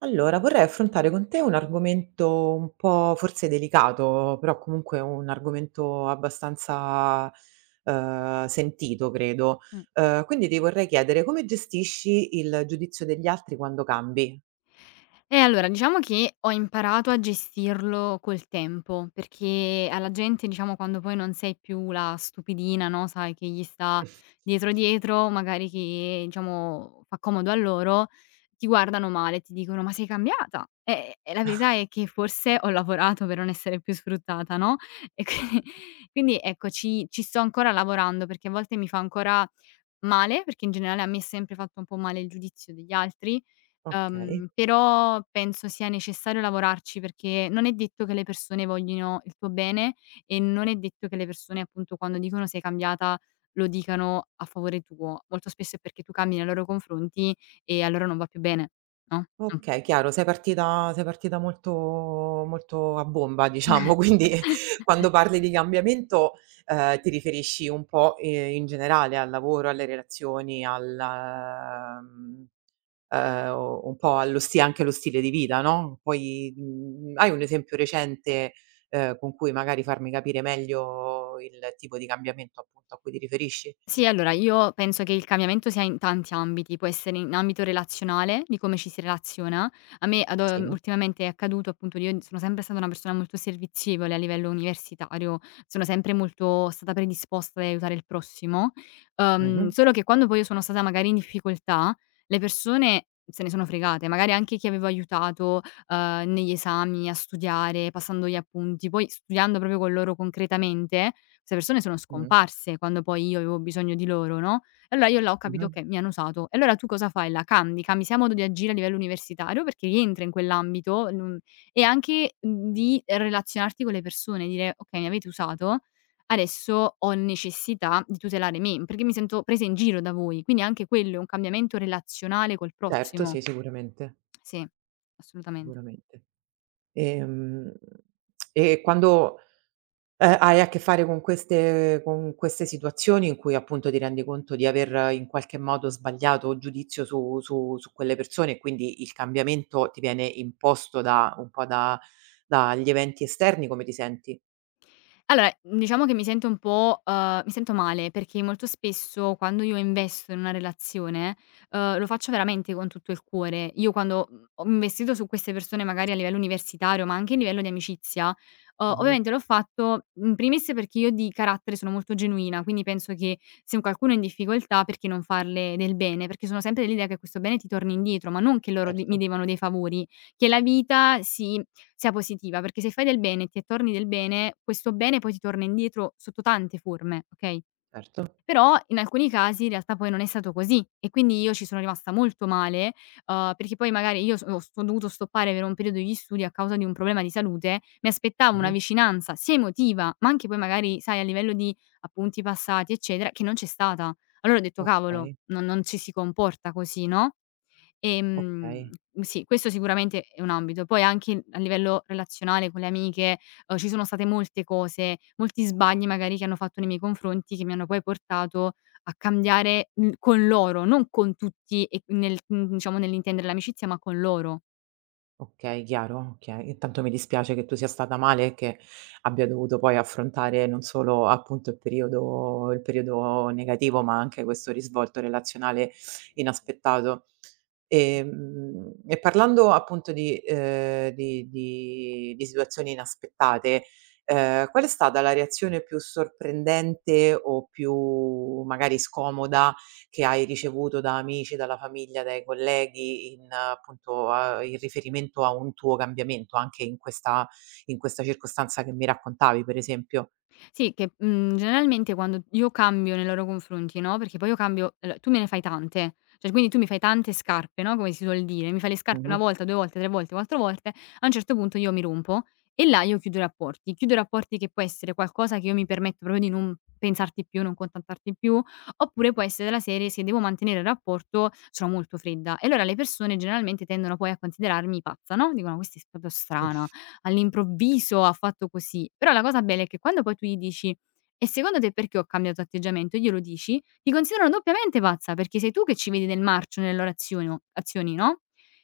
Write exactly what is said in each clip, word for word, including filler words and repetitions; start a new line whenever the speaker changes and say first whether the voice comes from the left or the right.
right: Allora, vorrei affrontare con te un argomento un po' forse delicato, però comunque un argomento abbastanza, ehm, sentito credo.
left: Mh.
right: Ehm, quindi ti vorrei chiedere come gestisci il giudizio degli altri quando cambi?
left: Eh, allora diciamo che ho imparato a gestirlo col tempo, perché alla gente diciamo quando poi non sei più la stupidina, no, sai, che gli sta dietro, dietro, magari che diciamo fa comodo a loro, ti guardano male, ti dicono: "Ma sei cambiata". Eh, e la verità è che forse ho lavorato per non essere più sfruttata, no, e quindi quindi ecco ci ci sto ancora lavorando, perché a volte mi fa ancora male, perché in generale a me è sempre fatto un po' male il giudizio degli altri.
right: Okay,
left: Uhm, però penso sia necessario lavorarci perché non è detto che le persone voglino il tuo bene e non è detto che le persone, appunto, quando dicono sei cambiata lo dicano a favore tuo. Molto spesso è perché tu cambi nei loro confronti e a loro non va più bene, no, mh.
right: okay, chiaro, sei partita sei partita molto molto a bomba diciamo, quindi quando parli di cambiamento, ehm, ti riferisci un po', ehm, in generale al lavoro, alle relazioni, al mhmm ehm, o un po' allo sti anche allo stile di vita, no, poi, mhmm, hai un esempio recente, ehm, con cui magari farmi capire meglio il tipo di cambiamento appunto a cui ti riferisci?
left: Sì, allora io penso che il cambiamento sia in tanti ambiti, può essere in ambito relazionale, di come ci si relaziona. A me ad o mhmm,
right: Sì.
left: Ultimamente è accaduto appunto io sono sempre stata una persona molto servizievole a livello universitario, sono sempre molto stata predisposta ad aiutare il prossimo, uhm,
right: Mh-mh.
left: solo che quando poi io sono stata magari in difficoltà, le persone se ne sono fregate, magari anche chi avevo aiutato, uhm, negli esami, a studiare, passando gli appunti, poi studiando proprio con loro concretamente. Ste persone sono
right: Mh.
left: scomparse quando poi io avevo bisogno di loro, no, e allora io là ho capito
right: Mh-mh.
left: che mi hanno usato. E allora tu cosa fai là? Cambi, cambi sia modo di agire a livello universitario perché rientri in quell'ambito, non e anche mhmm, di relazionarti con le persone, dire: "Okay, mi avete usato, adesso ho necessità di tutelare me, perché mi sento presa in giro da voi". Quindi anche quello è un cambiamento relazionale col
right: Certo,
left: prossimo.
right: sì, sicuramente,
left: Sì, assolutamente.
right: sicuramente. Ehm, e quando Ehm, hai a che fare con queste con queste situazioni in cui appunto ti rendi conto di aver in qualche modo sbagliato giudizio su su su quelle persone e quindi il cambiamento ti viene imposto da un po' da dagli eventi esterni, come ti senti?
left: Allora, diciamo che mi sento un po', uhm, mi sento male perché molto spesso quando io investo in una relazione, uhm, lo faccio veramente con tutto il cuore. Io quando, mhmm, ho investito su queste persone magari a livello universitario, ma anche a livello di amicizia, uhm,
right: Mh-mh.
left: ovviamente l'ho fatto in primis perché io di carattere sono molto genuina, quindi penso che se un qualcuno è in difficoltà perché non farle del bene, perché sono sempre dell'idea che questo bene ti torni indietro, ma non che loro d mi
right: Certo,
left: devono dei favori, che la vita si sia positiva, perché se fai del bene e ti attorni del bene, questo bene poi ti torna indietro sotto tante forme, okay,
right: certo.
left: però in alcuni casi in realtà poi non è stato così e quindi io ci sono rimasta molto male, uhm, perché poi magari io so ho s ho dovuto stoppare per un periodo gli studi a causa di un problema di salute, mi aspettavo una
right: Mh-mh.
left: vicinanza sia emotiva, ma anche poi magari sai a livello di appunti passati eccetera, che non c'è stata. Allora ho detto: "Cavolo,
right: Okay,
left: non non ci si comporta così", no? Ehm,
right: okay.
left: sì, questo sicuramente è un ambito. Poi anche a livello relazionale con le amiche, uhm, ci sono state molte cose, molti sbagli magari che hanno fatto nei miei confronti, che mi hanno poi portato a cambiare, mhmm, con loro, non con tutti e nel mhmm, diciamo nell'intendere l'amicizia, ma con loro.
right: Okay, chiaro, okay. Intanto mi dispiace che tu sia stata male e che abbia dovuto poi affrontare non solo appunto il periodo il periodo negativo, ma anche questo risvolto relazionale inaspettato. Ehm, e parlando appunto di ehm, di di di situazioni inaspettate, ehm, qual è stata la reazione più sorprendente o più magari scomoda, che hai ricevuto da amici, dalla famiglia, dai colleghi in appunto a in riferimento a un tuo cambiamento, anche in questa in questa circostanza che mi raccontavi per esempio.
left: Sì, che, mhmm, generalmente quando io cambio nei loro confronti, no, perché poi io cambio allora tu me ne fai tante, cioè quindi tu mi fai tante scarpe, no, come si suol dire, mi fai le scarpe
right: Mh-mh.
left: una volta, due volte, tre volte, quattro volte, a un certo punto io mi rompo e là io chiudo i rapporti. Chiudo i rapporti che può essere qualcosa che io mi permetto proprio di non pensarti più, non contattarti più, oppure può essere della serie: se devo mantenere il rapporto sono molto fredda. E allora le persone generalmente tendono poi a considerarmi pazza, no, dicono: "Questa è proprio
right: Mh,
left: strana." All'improvviso ha fatto così. Però la cosa bella è che quando poi tu gli dici: "E secondo te perché ho cambiato atteggiamento?" E glielo dici, ti considerano doppiamente pazza, perché sei tu che ci vedi nel marcio nelle loro azionio azioni, no,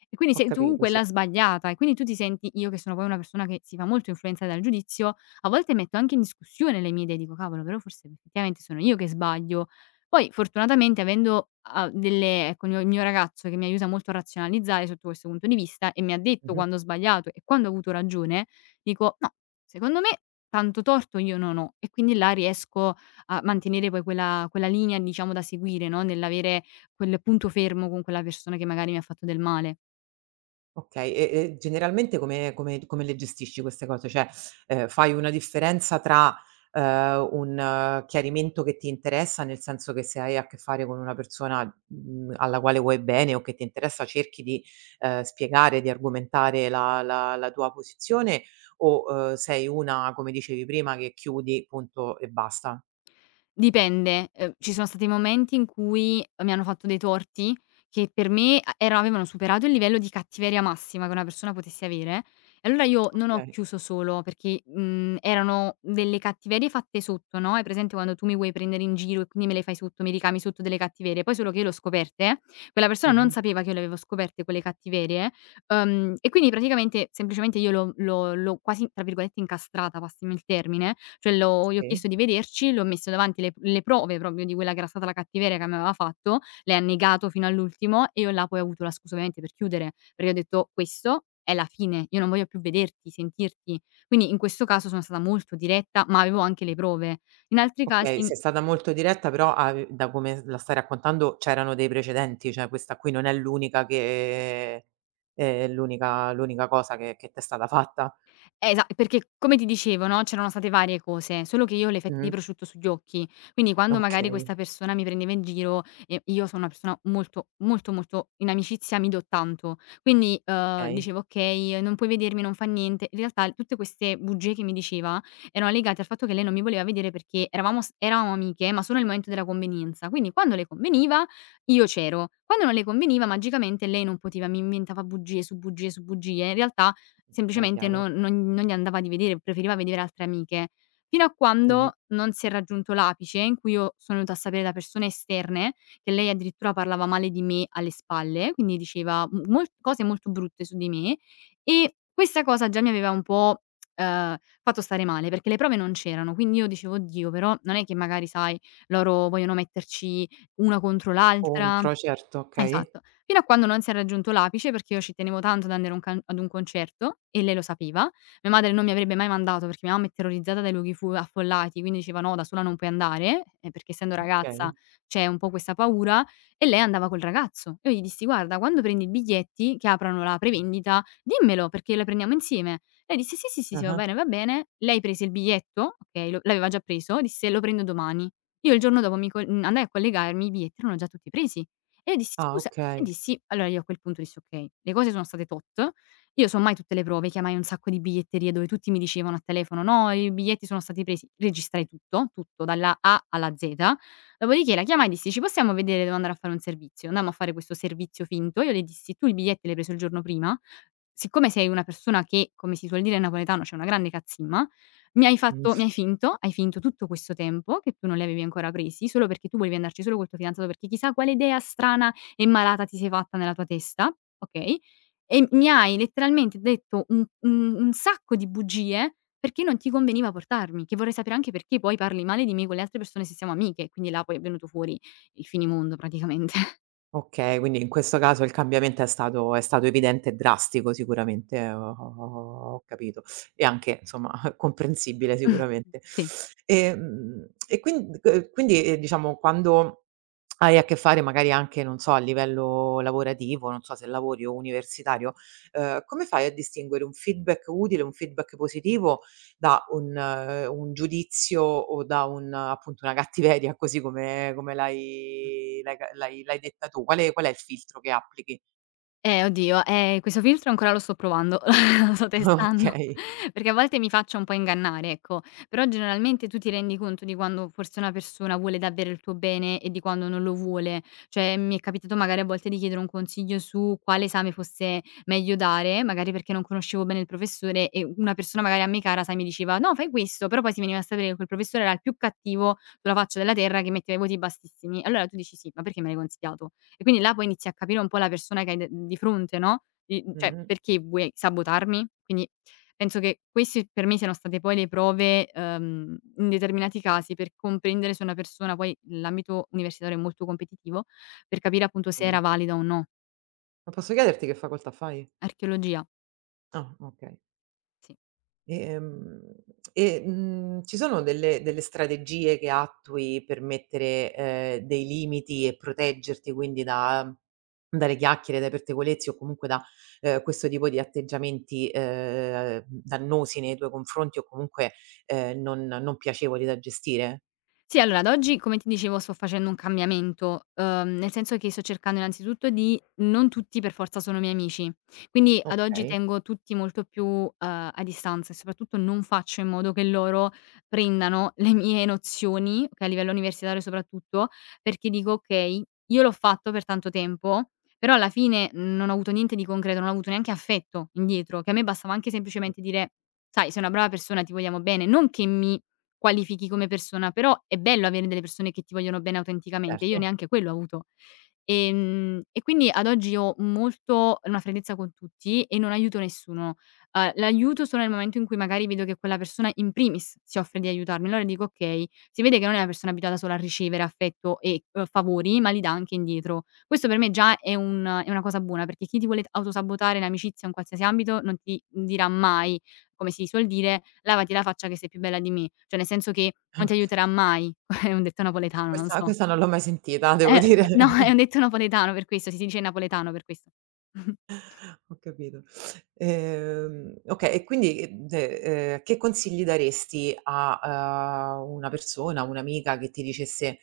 left: e quindi
right: ho
left: sei tu
right: capito, sì.
left: quella sbagliata e quindi tu ti senti io che sono poi una persona che si fa molto influenzare dal giudizio, a volte metto anche in discussione le mie idee, dico: "Cavolo, però forse effettivamente sono io che sbaglio." Poi fortunatamente avendo, uhm, delle ecco, il mio il mio ragazzo che mi aiuta molto a razionalizzare sotto questo punto di vista e mi ha detto
right: Mh-mh.
left: quando ho sbagliato e quando ho avuto ragione, dico: "No, secondo me tanto torto io non ho." E quindi là riesco a mantenere poi quella quella linea diciamo da seguire, no, nell'avere quel punto fermo con quella persona che magari mi ha fatto del male.
right: Okay, e e generalmente come come come le gestisci queste cose? Cioè, ehm, fai una differenza tra, ehm, un eh, chiarimento che ti interessa, nel senso che se hai a che fare con una persona, mhmm, alla quale vuoi bene o che ti interessa cerchi di, ehm, spiegare, di argomentare la la la tua posizione o, ehm, sei una, come dicevi prima, che chiudi punto e basta?
left: Dipende, ehm, ci sono stati momenti in cui ehm, mi hanno fatto dei torti che per me a era avevano superato il livello di cattiveria massima che una persona potesse avere e allora io non ho
right: Okay.
left: chiuso solo perché, mhmm, erano delle cattiverie fatte sotto, no, hai presente quando tu mi vuoi prendere in giro e quindi me le fai sotto, mi ricami sotto delle cattiverie, poi solo che io le ho scoperte, quella persona non
right: Mh-mh.
left: sapeva che io le avevo scoperte quelle cattiverie, uhm, e quindi praticamente semplicemente io l'ho l'ho l'ho quasi tra virgolette "incastrata", passami il termine, cioè l'ho gli ho
right: Sì.
left: chiesto di vederci, le ho messo davanti le le prove proprio di quella che era stata la cattiveria che mi aveva fatto, lei ha negato fino all'ultimo e io là poi ho avuto la scusa ovviamente per chiudere, perché ho detto: "Questo è la fine, io non voglio più vederti, sentirti". Quindi in questo caso sono stata molto diretta, ma avevo anche le prove. In altri
right: Okay,
left: casi
right: sei stata molto diretta, però ave da come la stai raccontando c'erano dei precedenti, cioè questa qui non è l'unica che è l'unica l'unica cosa che che t'è stata fatta.
left: Eh, Esa perché come ti dicevo, no, c'erano state varie cose, solo che io ho le fette di
right: Mh.
left: prosciutto sugli occhi, quindi quando magari
right: Okay,
left: questa persona mi prendeva in giro, ehm, io sono una persona molto, molto, molto in amicizia mi do tanto. Quindi, uhm,
right: okay,
left: dicevo: "Okay, non puoi vedermi, non fa niente." In realtà tutte queste bugie che mi diceva erano legate al fatto che lei non mi voleva vedere perché eravamo s eravamo amiche, ma solo nel momento della convenienza. Quindi quando le conveniva io c'ero, quando non le conveniva magicamente lei non poteva, mi inventava bugie su bugie su bugie. In realtà
right: okay,
left: semplicemente
right: chiaro.
left: non non non gli andava di vedere, preferiva vedere altre amiche. Fino a
right: Mh-mh.
left: quando non si è raggiunto l'apice in cui io sono venuta a sapere da persone esterne che lei addirittura parlava male di me alle spalle, quindi diceva m mol cose molto brutte su di me e questa cosa già mi aveva un po', ehm, fatto stare male perché le prove non c'erano. Quindi io dicevo: "Oddio, però non è che magari sai loro vogliono metterci una contro l'altra".
right: Contro, certo, okay.
left: Esatto. Fino a quando non si è raggiunto l'apice, perché io ci tenevo tanto ad andare a un can ad un concerto e lei lo sapeva. Mia madre non mi avrebbe mai mandato perché mia mamma è terrorizzata dai luoghi fu affollati, quindi diceva: "No, da sola non puoi andare", ehm, perché essendo ragazza
right: Okay.
left: c'è un po' questa paura e lei andava col ragazzo. Io gli dissi: "Guarda, quando prendi i biglietti, che aprano la prevendita, dimmelo perché la prendiamo insieme". Lei disse: "Sì, sì, sì, sì, va
right: Ah-ah.
left: bene, va bene". Lei prese il biglietto, okay, lo l'aveva già preso, disse: "Lo prendo domani". Io il giorno dopo mi co mhmm, andai a collegarmi, i biglietti erano già tutti presi. E io dissi:
right: Ah,
left: "Scusa" e
right: okay.
left: dissi allora io a quel punto dissi: "Okay, le cose sono state tot, io sommai tutte le prove", chiamai un sacco di biglietterie dove tutti mi dicevano a telefono: "No, i biglietti sono stati presi", registrai tutto, tutto dalla A alla Z. Dopodiché la chiamai e dissi: "Ci possiamo vedere, devo andare a fare un servizio". Andammo a fare questo servizio finto. Io le dissi: "Tu i biglietti li hai preso il giorno prima? Siccome sei una persona che, come si suol dire in napoletano, c'ha una grande cazzimma". Mi hai fatto
right: Mh.
left: mi hai finto, hai finto tutto questo tempo che tu non li avevi ancora presi, solo perché tu volevi andarci solo col tuo fidanzato, perché chissà quale idea strana e malata ti sei fatta nella tua testa, okay, e mi hai letteralmente detto un un un sacco di bugie perché non ti conveniva portarmi, che vorrei sapere anche perché poi parli male di me con le altre persone se siamo amiche, quindi là poi è venuto fuori il finimondo praticamente.
right: Okay, quindi in questo caso il cambiamento è stato è stato evidente e drastico sicuramente, eh, ho ho ho ho capito. E anche insomma comprensibile
left: Mh,
right: sicuramente.
left: sì.
right: Ehm, e quin ehm, quindi, ehm, diciamo quando hai a che fare magari anche, non so, a livello lavorativo, non so se lavori o universitario, uhm, come fai a distinguere un feedback utile, un feedback positivo da un eh, un giudizio o da un eh, appunto, una cattiveria così come come l'hai l'hai ca l'hai l'hai detta tu? Qual è qual è il filtro che applichi?
left: Eh oddio, ehm, questo filtro ancora lo sto provando, lo sto testando,
right: Okay.
left: perché a volte mi faccio un po' ingannare, ecco. Però generalmente tu ti rendi conto di quando forse una persona vuole davvero il tuo bene e di quando non lo vuole. Cioè, mi è capitato magari a volte di chiedere un consiglio su quale esame fosse meglio dare, magari perché non conoscevo bene il professore e una persona magari a me cara, sai, mi diceva: "No, fai questo", però poi si veniva a sapere che quel professore era il più cattivo sulla faccia della terra che metteva i voti bassissimi. Allora tu dici: "Sì, ma perché me l'hai consigliato?" E quindi là poi inizi a capire un po' la persona che hai d di fronte, no, di mhmm, cioè
right: Mh-mh.
left: perché vuoi sabotarmi? Quindi penso che questi per me siano state poi le prove, ehm, in determinati casi per comprendere se una persona poi l'ambito universitario è molto competitivo, per capire appunto se
right: Mh.
left: era valida o no.
right: Ma posso chiederti che facoltà fai?
left: Archeologia,
right: Ah, okay.
left: sì.
right: Ehm, e, mhmm, ci sono delle delle strategie che attui per mettere, ehm, dei limiti e proteggerti quindi da dalle chiacchiere, dai pettegolezzi o comunque da, ehm, questo tipo di atteggiamenti, ehm, dannosi nei tuoi confronti o comunque, ehm, non non piacevoli da gestire?
left: Sì, allora ad oggi, come ti dicevo, sto facendo un cambiamento, uhm, nel senso che sto cercando innanzitutto di non tutti per forza sono miei amici. Quindi ad oggi
right: Okay,
left: tengo tutti molto più, uhm, a distanza e soprattutto non faccio in modo che loro prendano le mie nozioni, okay, a livello universitario soprattutto, perché dico: "Okay, io l'ho fatto per tanto tempo, però alla fine non ho avuto niente di concreto, non ho avuto neanche affetto indietro", che a me bastava anche semplicemente dire: "Sai, sei una brava persona, ti vogliamo bene", non che mi qualifichi come persona, però è bello avere delle persone che ti vogliono bene autenticamente, io
right: certo.
left: neanche quello ho avuto. Ehm, e quindi ad oggi ho molto una freddezza con tutti e non aiuto nessuno. Uhm, l'aiuto solo nel momento in cui magari vedo che quella persona in primis si offre di aiutarmi, allora dico: "Okay", si vede che non è una persona abituata solo a ricevere affetto e, uhm, favori, ma li dà anche indietro. Questo per me già è un è una cosa buona, perché chi ti vuole autosabotare in amicizia o in qualsiasi ambito non ti dirà mai, come si suol dire: "Lavati la faccia che sei più bella di me", cioè nel senso che non ti
right: Oka
left: aiuterà mai. È un detto napoletano, non
right: questa
left: so.
right: questa non l'ho mai sentita, devo
left: Eh,
right: dire.
left: no, è un detto napoletano per questo, sì, si dice in napoletano per questo.
right: Ho capito. Ehm, okay, e quindi, ehm, de ehm, che consigli daresti a, uhm, una persona, un'amica che ti dicesse,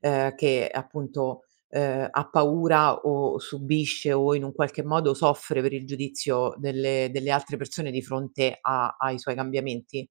right: ehm, che appunto, ehm, ha paura o subisce o in un qualche modo soffre per il giudizio delle delle altre persone di fronte a ai suoi cambiamenti?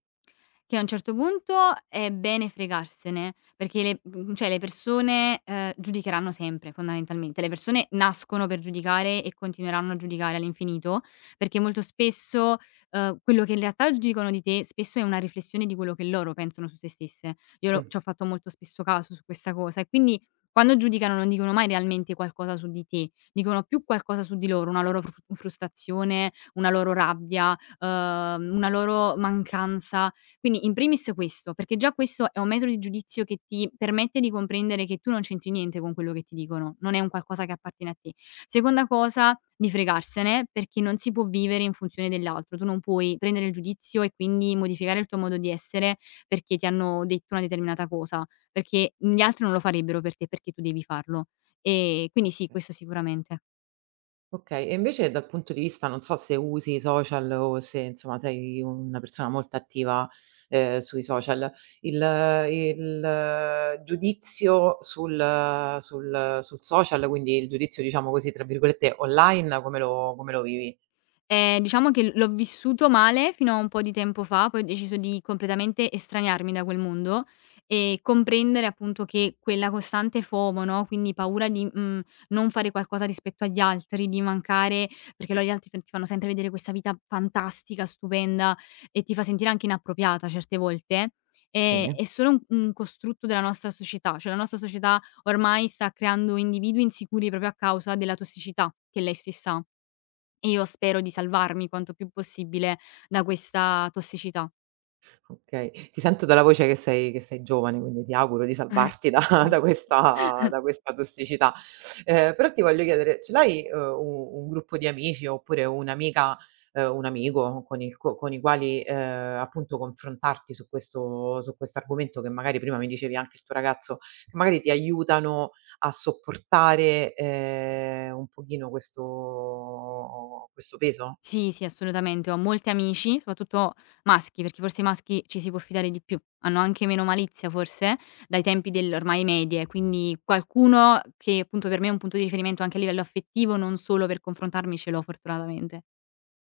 left: Che a un certo punto è bene fregarsene, perché le mhmm, cioè le persone, ehm, giudicheranno sempre fondamentalmente. Le persone nascono per giudicare e continueranno a giudicare all'infinito, perché molto spesso, ehm, quello che in realtà giudicano di te, spesso è una riflessione di quello che loro pensano su se stesse. Io lo
right: Mh,
left: ci ho fatto molto spesso caso su questa cosa e quindi quando giudicano non dicono mai realmente qualcosa su di te, dicono più qualcosa su di loro, una loro fru frustrazione, una loro rabbia, ehm, una loro mancanza quindi in primis questo, perché già questo è un metro di giudizio che ti permette di comprendere che tu non c'entri niente con quello che ti dicono, non è un qualcosa che appartiene a te. Seconda cosa, di fregarsene, perché non si può vivere in funzione dell'altro, tu non puoi prendere il giudizio e quindi modificare il tuo modo di essere perché ti hanno detto una determinata cosa, perché gli altri non lo farebbero per te, perché tu devi farlo. E quindi sì,
right: okay.
left: questo sicuramente.
right: Okay, e invece dal punto di vista non so se usi i social o se insomma sei una persona molto attiva, ehm, sui social, il il eh, giudizio sul sul sul social, quindi il giudizio diciamo così tra virgolette "online", come lo come lo vivi?
left: Ehm, diciamo che l'ho vissuto male fino a un po' di tempo fa, poi ho deciso di completamente estraniarmi da quel mondo e comprendere appunto che quella costante FOMO, no, quindi paura di, mhmm, non fare qualcosa rispetto agli altri, di mancare perché lo gli altri f ti fanno sempre vedere questa vita fantastica, stupenda e ti fa sentire anche inappropriata certe volte, ehm,
right: Sì.
left: è solo un un costrutto della nostra società, cioè la nostra società ormai sta creando individui insicuri proprio a causa della tossicità che lei stessa ha. E io spero di salvarmi quanto più possibile da questa tossicità.
right: Okay, ti sento dalla voce che sei che sei giovane, quindi ti auguro di salvarti da da questa da questa tossicità. Ehm, però ti voglio chiedere, ce l'hai, uhm, u un gruppo di amici oppure un'amica, ehm, un amico con il co con i quali, ehm, appunto confrontarti su questo su questo argomento che magari prima mi dicevi anche il tuo ragazzo, che magari ti aiutano a sopportare, ehm, un pochino questo questo peso?
left: Sì, sì, assolutamente. Ho molti amici, soprattutto maschi, perché forse i maschi ci si può fidare di più. Hanno anche meno malizia forse dai tempi delle ormai medie, quindi qualcuno che appunto per me è un punto di riferimento anche a livello affettivo, non solo per confrontarmi, ce l'ho fortunatamente.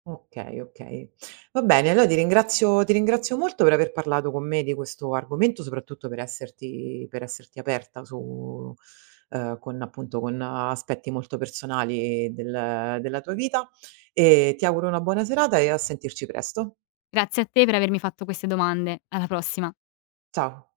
right: Okay, okay. Va bene, allora ti ringrazio ti ringrazio molto per aver parlato con me di questo argomento, soprattutto per esserti per esserti aperta su ehm, con appunto con aspetti molto personali del della tua vita e ti auguro una buona serata e a sentirci presto.
left: Grazie a te per avermi fatto queste domande. Alla prossima.
right: Ciao.